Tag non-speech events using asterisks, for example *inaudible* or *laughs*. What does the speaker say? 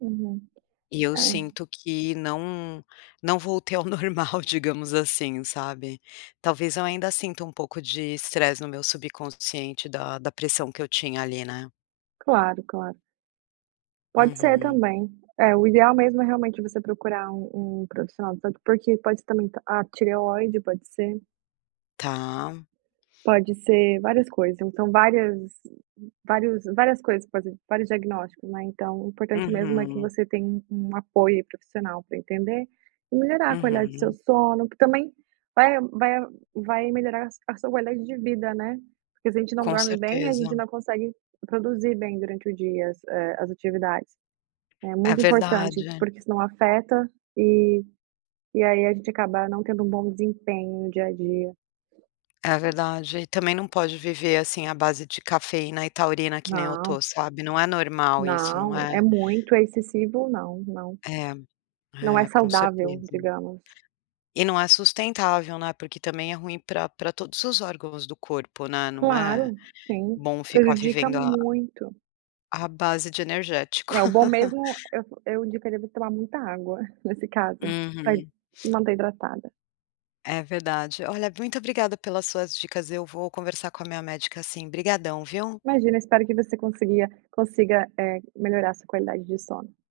Uhum, E eu é. sinto que não não voltei ao normal digamos, assim, sabe? Talvez eu ainda, sinta um pouco de estresse no meu subconsciente da da pressão que eu tinha, ali, né? Claro, claro. Pode ser Uhum. também. É, o ideal mesmo é realmente você procurar um um profissional de saúde, por porque pode ser também a tireoide, pode ser. Tá. Pode ser, várias coisas, então, várias vários várias coisas po vários diagnósticos, né. Então, o importante mesmo é que Uhum. você tem um apoio profissional pra entender, e melhorar a qualidade do seu Uhum. sono, porque também, vai vai vai melhorar a sua qualidade de vida, né. Porque se gente não Com dorme bem a certeza. gente não consegue produzir bem durante o dia as eh, atividades. É É muito importante, verdade. porque senão afeta, eh, e aí a gente acaba não tendo um bom desempenho no dia a dia. É verdade, e também não pode viver, assim, à base de cafeína e taurina que nem eu tô, Não. sabe? Não é normal, isso, não Não, é! é muito, é excessivo, não, não. É, Não é é com saudável certeza. digamos. E não é sustentável, né, porque também é ruim pra pra todos os órgãos do corpo, né. Não é Claro. Sim, bom ficar prejudica vivendo a muito. a base de energético. É o bom mesmo, *laughs* eu eu indicaria você tomar muita água, *chuckles* nesse caso, pra hi Uhum. se manter hidratada. É verdade, olha muito obrigada pelas suas dicas, eu vou conversar com a minha médica assim. Obrigadão viu! Imagina, espero que você conseguia consiga, eh, melhorar sua qualidade de sono.